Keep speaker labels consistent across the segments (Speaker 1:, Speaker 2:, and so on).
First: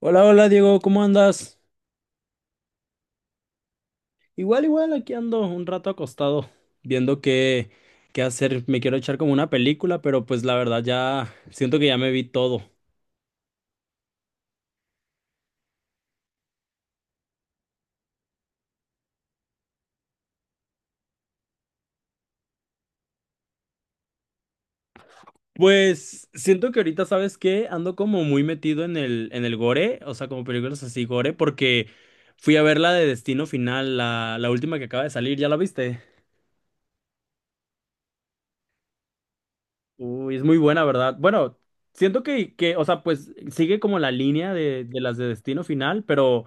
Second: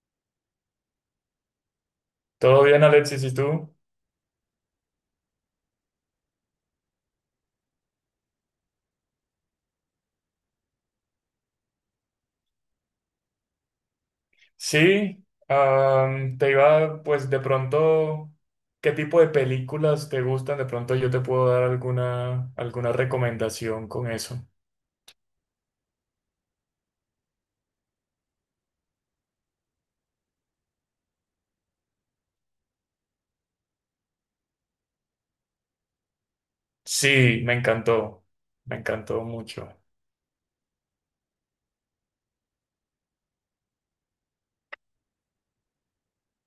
Speaker 1: Hola, hola Diego, ¿cómo andas?
Speaker 2: Todo bien, Alexis, ¿y tú?
Speaker 1: Igual, igual, aquí ando un rato acostado, viendo qué hacer. Me quiero echar como una película, pero pues la verdad ya siento que ya me vi todo.
Speaker 2: Sí, te iba, pues de pronto, ¿qué tipo de películas te gustan? De pronto yo te puedo dar alguna recomendación con eso.
Speaker 1: Pues siento que ahorita, ¿sabes qué? Ando como muy metido en el gore, o sea, como películas así gore, porque fui a ver la de Destino Final, la última que acaba de salir, ¿ya la viste?
Speaker 2: Sí, me encantó mucho.
Speaker 1: Uy, es muy buena, ¿verdad? Bueno, siento que, o sea, pues sigue como la línea de las de Destino Final, pero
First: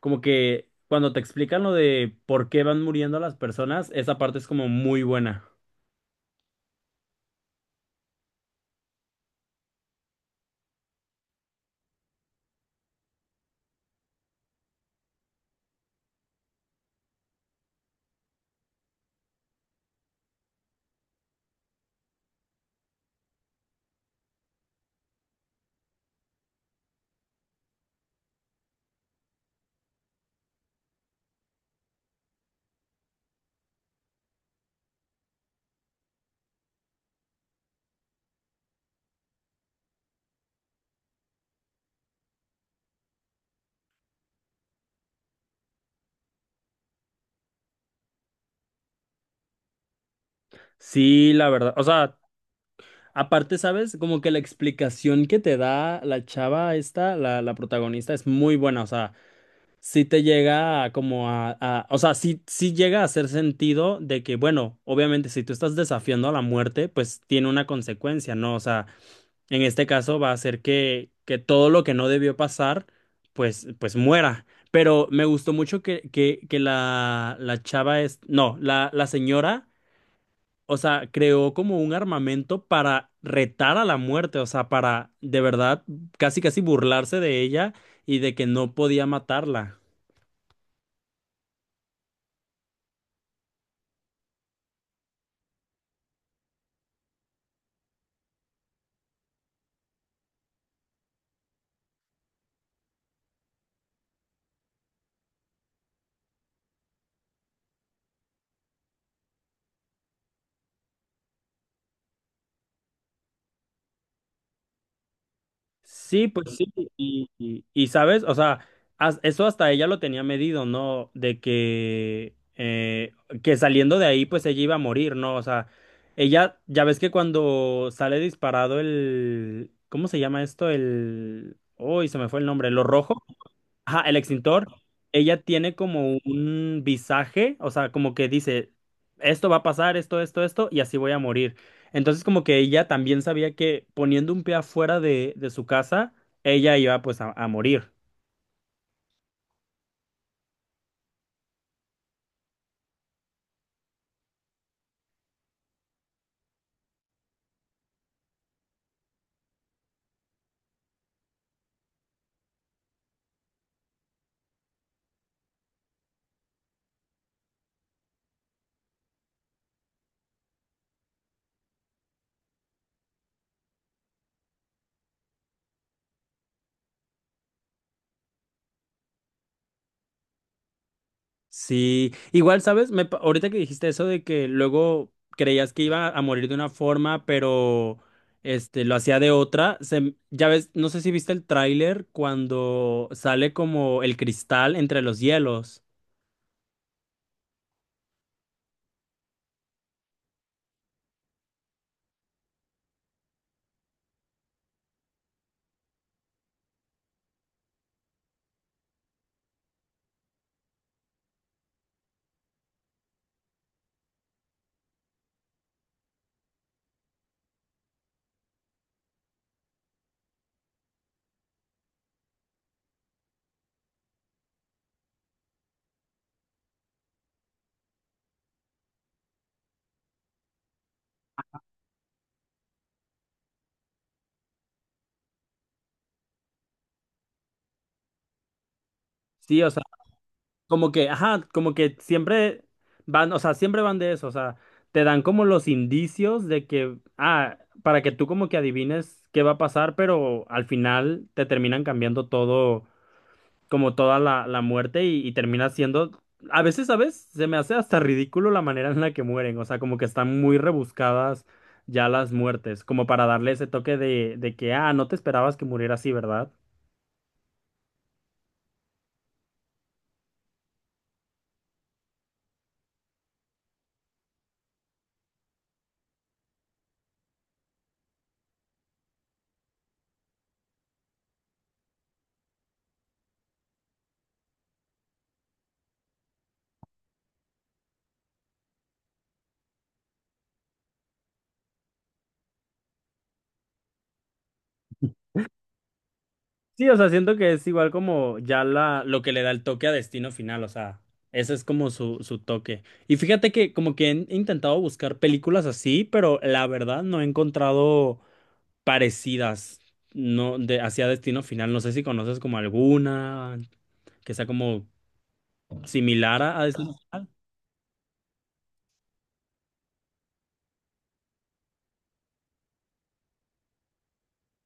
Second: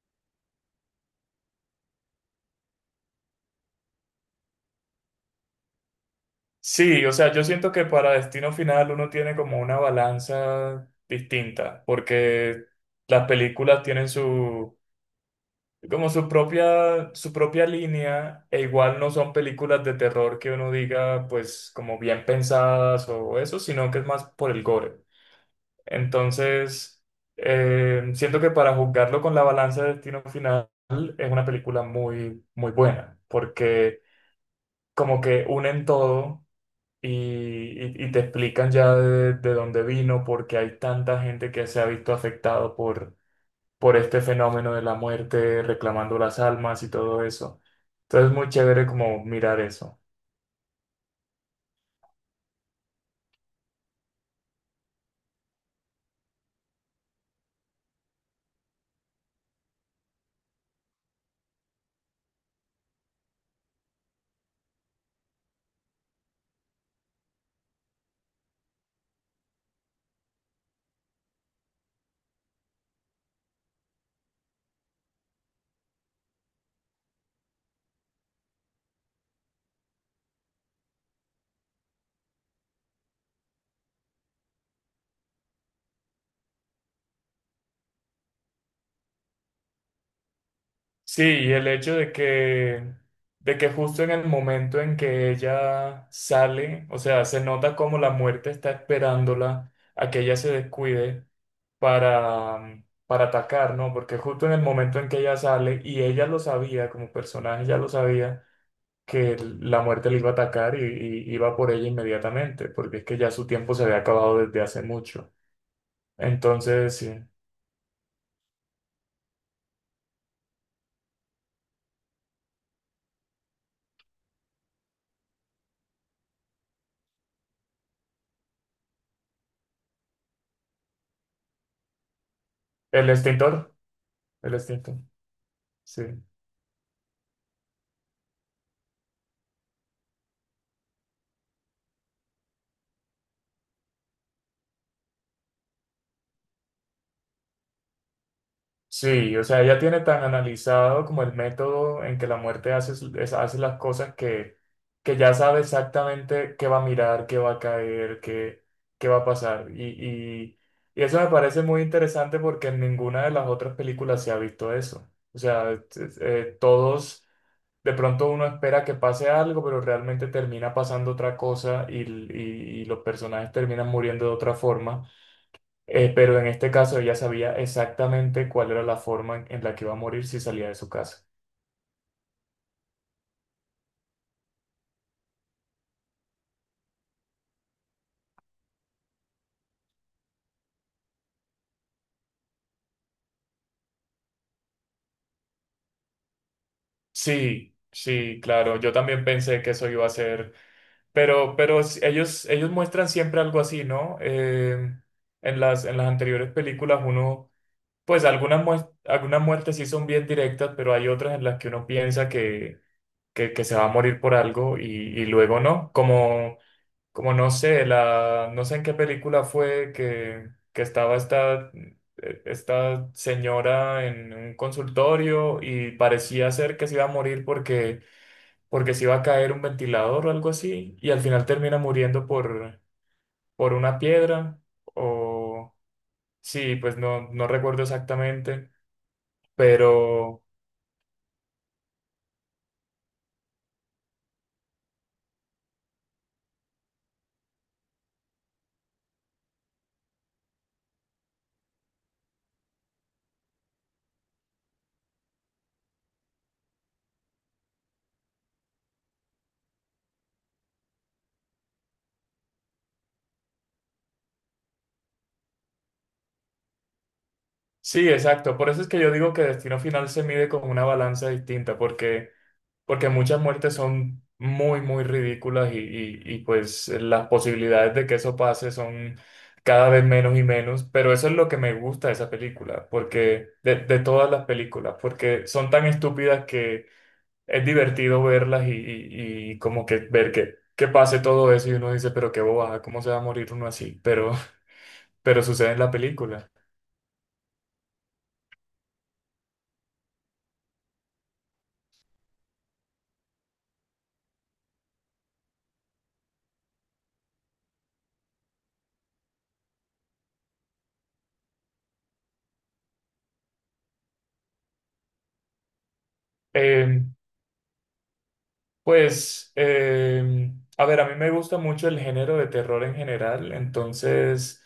Speaker 1: como que cuando te explican lo de por qué van muriendo las personas, esa parte es como muy buena.
Speaker 2: Sí, o sea, yo siento que para Destino Final uno tiene como una balanza distinta, porque las películas tienen su como su propia línea, e igual no son películas de terror que uno diga, pues, como bien pensadas o eso, sino que es más por el gore. Entonces, siento que para juzgarlo con la balanza de Destino Final es una película muy, muy buena, porque como que unen todo y te explican ya de dónde vino, porque hay tanta gente que se ha visto afectado por este fenómeno de la muerte, reclamando las almas y todo eso. Entonces, muy chévere como mirar eso.
Speaker 1: Sí, la verdad. O sea, aparte, ¿sabes? Como que la explicación que te da la chava esta, la protagonista, es muy buena. O sea, sí te llega a o sea, sí llega a hacer sentido de que, bueno, obviamente si tú estás desafiando a la muerte, pues tiene una consecuencia, ¿no? O sea, en este caso va a hacer que todo lo que no debió pasar, pues muera. Pero me gustó mucho que la chava es, no, la señora, o sea, creó como un armamento para retar a la muerte, o sea, para de verdad casi casi burlarse de ella y de que no podía matarla.
Speaker 2: Sí, y el hecho de que justo en el momento en que ella sale, o sea, se nota como la muerte está esperándola a que ella se descuide para atacar, ¿no? Porque justo en el momento en que ella sale, y ella lo sabía como personaje, ella lo sabía, que la muerte le iba a atacar y iba por ella inmediatamente, porque es que ya su tiempo se había acabado desde hace mucho.
Speaker 1: Sí, pues sí,
Speaker 2: Entonces, sí.
Speaker 1: y, sabes, o sea, eso hasta ella lo tenía medido, ¿no? De que, que saliendo de ahí, pues ella iba a morir, ¿no? O sea, ella, ya ves que cuando sale disparado el, ¿cómo se llama esto? El, uy, se me fue el nombre, lo
Speaker 2: El
Speaker 1: rojo.
Speaker 2: extintor,
Speaker 1: Ajá, el
Speaker 2: el
Speaker 1: extintor,
Speaker 2: extintor,
Speaker 1: ella tiene
Speaker 2: sí.
Speaker 1: como un visaje, o sea, como que dice, esto va a pasar, esto, y así voy a morir. Entonces, como que ella también sabía que poniendo un pie afuera de su casa, ella iba pues a morir.
Speaker 2: Sí, o sea, ella tiene tan analizado como el método en que la muerte hace, hace las cosas que ya sabe exactamente qué va a mirar, qué va a caer, qué, qué va a pasar. Y eso me parece muy interesante porque en ninguna de las otras películas se ha visto eso. O sea, todos de pronto uno espera que pase algo, pero realmente termina pasando otra cosa y, y los personajes terminan muriendo de otra forma. Pero en este caso ella sabía exactamente cuál era la forma en la que iba a morir si salía de su casa.
Speaker 1: Sí, igual, ¿sabes? Ahorita que dijiste eso de que luego creías que iba a morir de una forma, pero este lo hacía de otra, ya ves, no sé si viste el tráiler cuando sale como el cristal entre los hielos.
Speaker 2: Sí, sí, claro, yo también pensé que eso iba a ser, pero, ellos, ellos muestran siempre algo así, ¿no? En en las anteriores películas uno, pues algunas, algunas muertes sí son bien directas, pero hay otras en las que uno piensa que se va a morir por algo y luego no, como, como no sé, no sé en qué película fue que estaba esta, esta señora en un consultorio y parecía ser que se iba a morir porque, porque se iba a caer un ventilador o algo así y al final termina muriendo por una piedra o sí, pues no, no recuerdo exactamente,
Speaker 1: Sí, o sea,
Speaker 2: pero...
Speaker 1: como que, ajá, como que siempre van, o sea, siempre van de eso, o sea, te dan como los indicios de que, ah, para que tú como que adivines qué va a pasar, pero al final te terminan cambiando todo como toda la muerte y termina siendo, a veces, ¿sabes? Se me hace hasta ridículo la manera en la que mueren, o sea, como que están muy rebuscadas ya las muertes, como para darle ese toque de que, ah, no te esperabas que muriera así, ¿verdad?
Speaker 2: Sí, exacto. Por eso es que yo digo que Destino Final se mide con una balanza distinta, porque muchas muertes son muy, muy ridículas y, pues las posibilidades de que eso pase son cada vez menos y menos, pero eso es lo que me gusta de esa película, porque de todas las películas, porque son tan estúpidas que es divertido verlas y como que ver que pase todo eso y uno dice, pero qué bobada, ¿cómo se va a morir uno así? Pero, pero sucede en la película.
Speaker 1: Sí, o sea, siento que es igual como ya la, lo que le da el toque a Destino Final, o sea, ese es como su toque. Y fíjate que como que he intentado buscar películas así, pero la verdad no he encontrado parecidas, no, de, hacia Destino Final. No sé si conoces como alguna que sea como similar a Destino.
Speaker 2: Eh, pues, a ver, a mí me gusta mucho el género de terror en general, entonces...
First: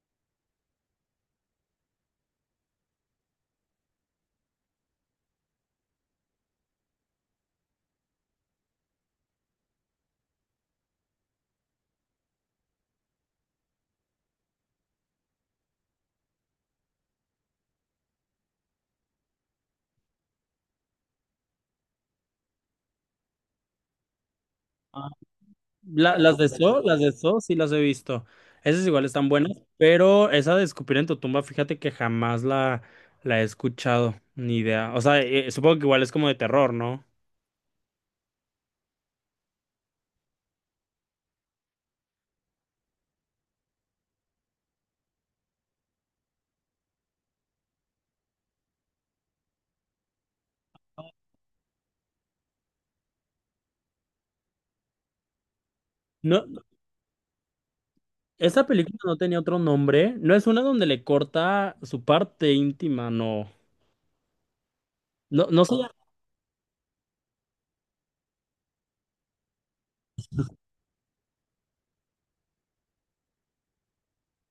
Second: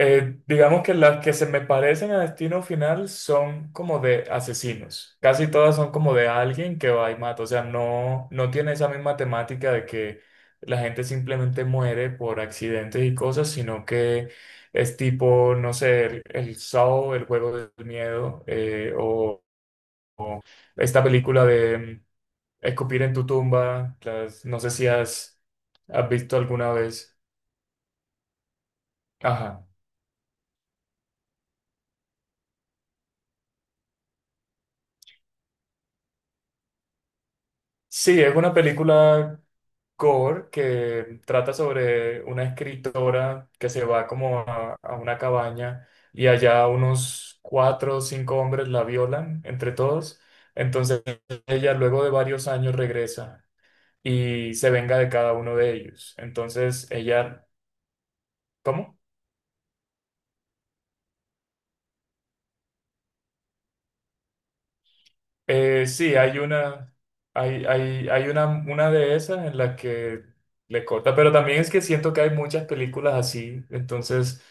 Speaker 2: Digamos que las que se me parecen a Destino Final son como de asesinos. Casi todas son como de alguien que va y mata. O sea, no, no tiene esa misma temática de que la gente simplemente muere por accidentes y cosas, sino que es tipo, no sé, el Saw, el juego del miedo, o esta película de Escupir en tu tumba. No sé si has, has
Speaker 1: Las
Speaker 2: visto
Speaker 1: de
Speaker 2: alguna
Speaker 1: So, las de
Speaker 2: vez.
Speaker 1: So sí las he visto. Esas igual están buenas,
Speaker 2: Ajá.
Speaker 1: pero esa de Escupir en tu tumba, fíjate que jamás la he escuchado, ni idea. O sea, supongo que igual es como de terror, ¿no?
Speaker 2: Sí, es una película core, que trata sobre una escritora que se va como a una cabaña y allá unos cuatro o cinco hombres la violan entre todos. Entonces ella luego de varios años regresa y se venga de cada uno de ellos.
Speaker 1: No,
Speaker 2: Entonces ella,
Speaker 1: esa
Speaker 2: ¿cómo?
Speaker 1: película no tenía otro nombre. No es una donde le corta su parte íntima, no. No, no sé.
Speaker 2: Sí, hay una, hay una de esas en la que le corta, pero también es que siento que hay muchas películas así, entonces...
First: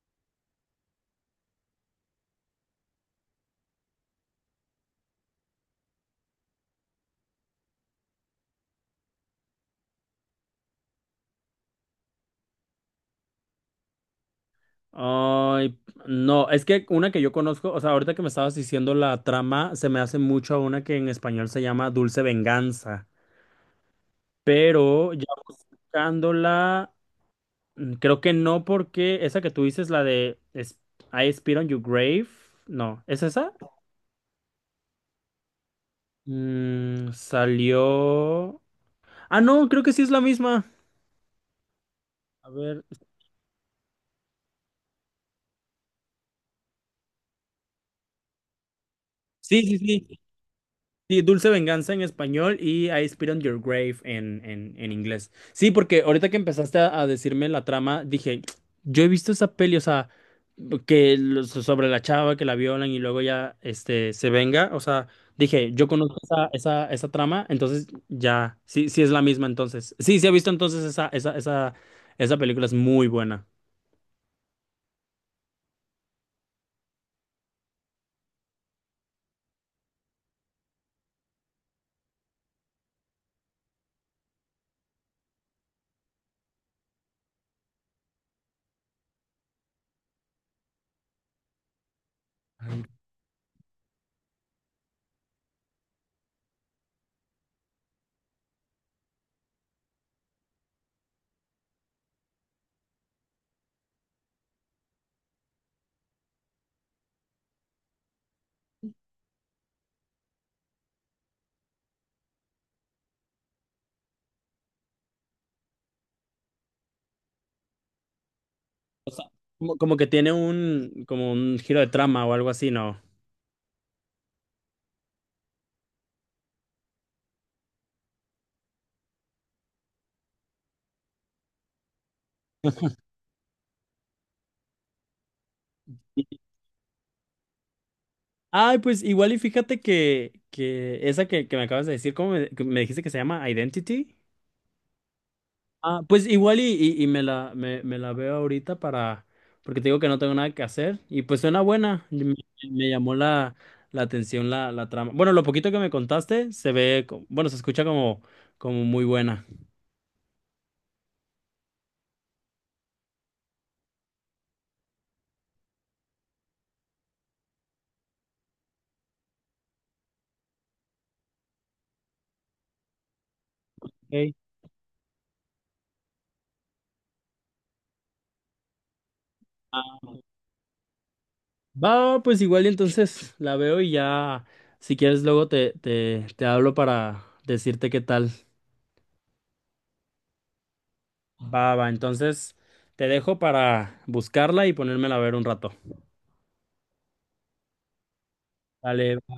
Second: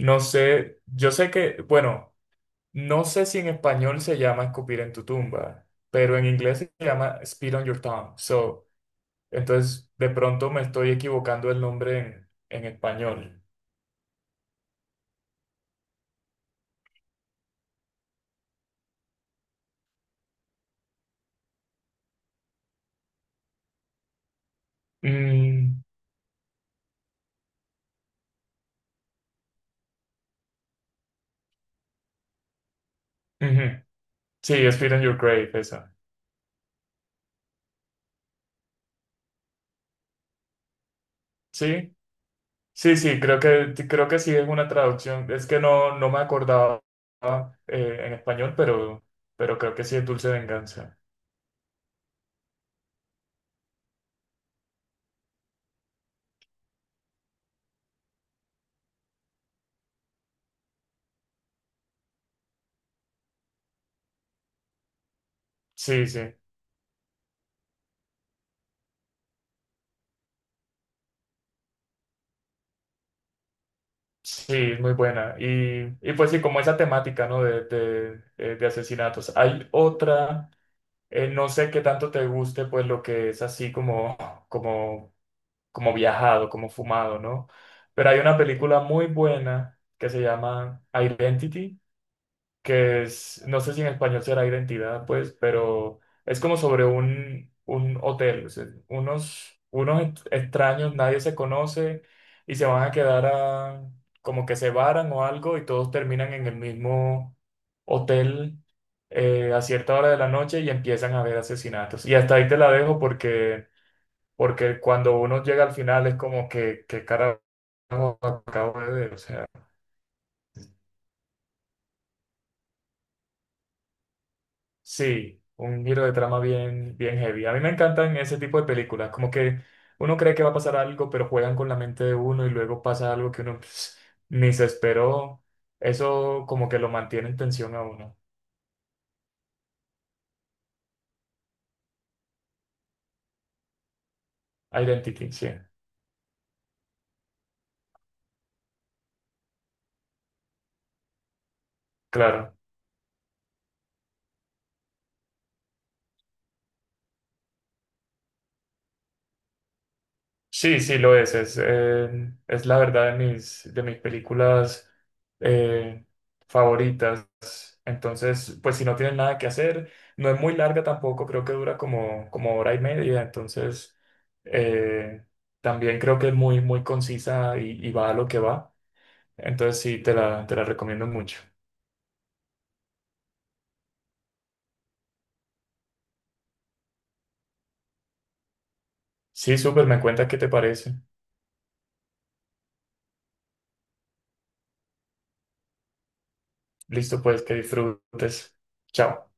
Speaker 2: No sé, yo sé que, bueno, no sé si en español se llama escupir en tu tumba, pero en inglés se llama spit on your tongue. So, entonces, de pronto me estoy equivocando el nombre en español.
Speaker 1: Ay, no, es que una que yo conozco, o sea, ahorita que me estabas diciendo la trama, se me hace mucho a una que en español se llama Dulce Venganza, pero ya
Speaker 2: Mm,
Speaker 1: buscándola, mm, creo que no porque esa que tú dices, I Spit on Your Grave, no, ¿es esa?
Speaker 2: ujú. Sí, spit on your grave, esa.
Speaker 1: Mm, salió. Ah, no, creo que sí es la misma.
Speaker 2: Sí,
Speaker 1: A ver,
Speaker 2: sí, sí, creo que sí es una traducción. Es que no, no me acordaba en español, pero
Speaker 1: sí,
Speaker 2: creo
Speaker 1: sí,
Speaker 2: que sí es
Speaker 1: sí.
Speaker 2: dulce venganza.
Speaker 1: Sí, Dulce Venganza en español y I Spit on Your Grave en inglés. Sí, porque ahorita que empezaste a decirme la trama, dije, yo he visto esa peli, o sea, sobre la chava que la violan y luego ya este, se venga, o sea, dije, yo
Speaker 2: Sí,
Speaker 1: conozco
Speaker 2: sí.
Speaker 1: esa trama, entonces ya, sí, sí es la misma entonces. Sí, sí he visto entonces esa película es muy buena.
Speaker 2: Sí, es muy buena. Y pues sí, como esa temática, ¿no? De asesinatos. Hay otra, no sé qué tanto te guste, pues lo que es así como, como, como viajado, como fumado, ¿no? Pero hay una película muy buena que se llama Identity que es, no sé si en español será identidad, pues, pero es como sobre un hotel, o sea, unos, extraños, nadie se conoce y se van a quedar a, como que se varan o algo y todos terminan en el mismo hotel a cierta hora de la noche y empiezan a haber asesinatos. Y hasta ahí te la dejo porque, porque cuando uno llega al final es como que carajo acabo de
Speaker 1: O
Speaker 2: ver, o
Speaker 1: sea,
Speaker 2: sea.
Speaker 1: como, como que tiene un, como un giro de trama o algo así, ¿no?
Speaker 2: Sí, un giro de trama bien, bien heavy. A mí me encantan ese tipo de películas, como que uno cree que va a pasar algo, pero juegan con la mente de uno y luego pasa algo que uno pues, ni se esperó. Eso como que lo mantiene en tensión a uno.
Speaker 1: Ay, pues igual y fíjate que esa que me acabas de decir, ¿cómo me, que me dijiste que se llama Identity?
Speaker 2: Identity, sí,
Speaker 1: Ah, pues igual y me me la veo ahorita para, porque te digo que no tengo nada que hacer y pues suena buena, y me,
Speaker 2: claro.
Speaker 1: me llamó la atención la trama. Bueno, lo poquito que me contaste se ve, bueno, se escucha como, como muy buena.
Speaker 2: Sí, sí, lo es. Es la verdad de mis películas eh, favoritas. Entonces, pues si no tienen nada que hacer, no es muy larga tampoco, creo que dura como, como hora y media. Entonces,
Speaker 1: Ok.
Speaker 2: eh, también creo que es muy, muy concisa y va a lo que va. Entonces, sí,
Speaker 1: Ah,
Speaker 2: te la recomiendo mucho.
Speaker 1: va, pues igual y entonces la veo y ya, si quieres luego te hablo para decirte qué tal.
Speaker 2: Sí, súper, me cuenta qué te parece.
Speaker 1: Va, va, entonces te dejo para buscarla y ponérmela a ver un rato.
Speaker 2: Listo, pues, que disfrutes.
Speaker 1: Dale,
Speaker 2: Chao.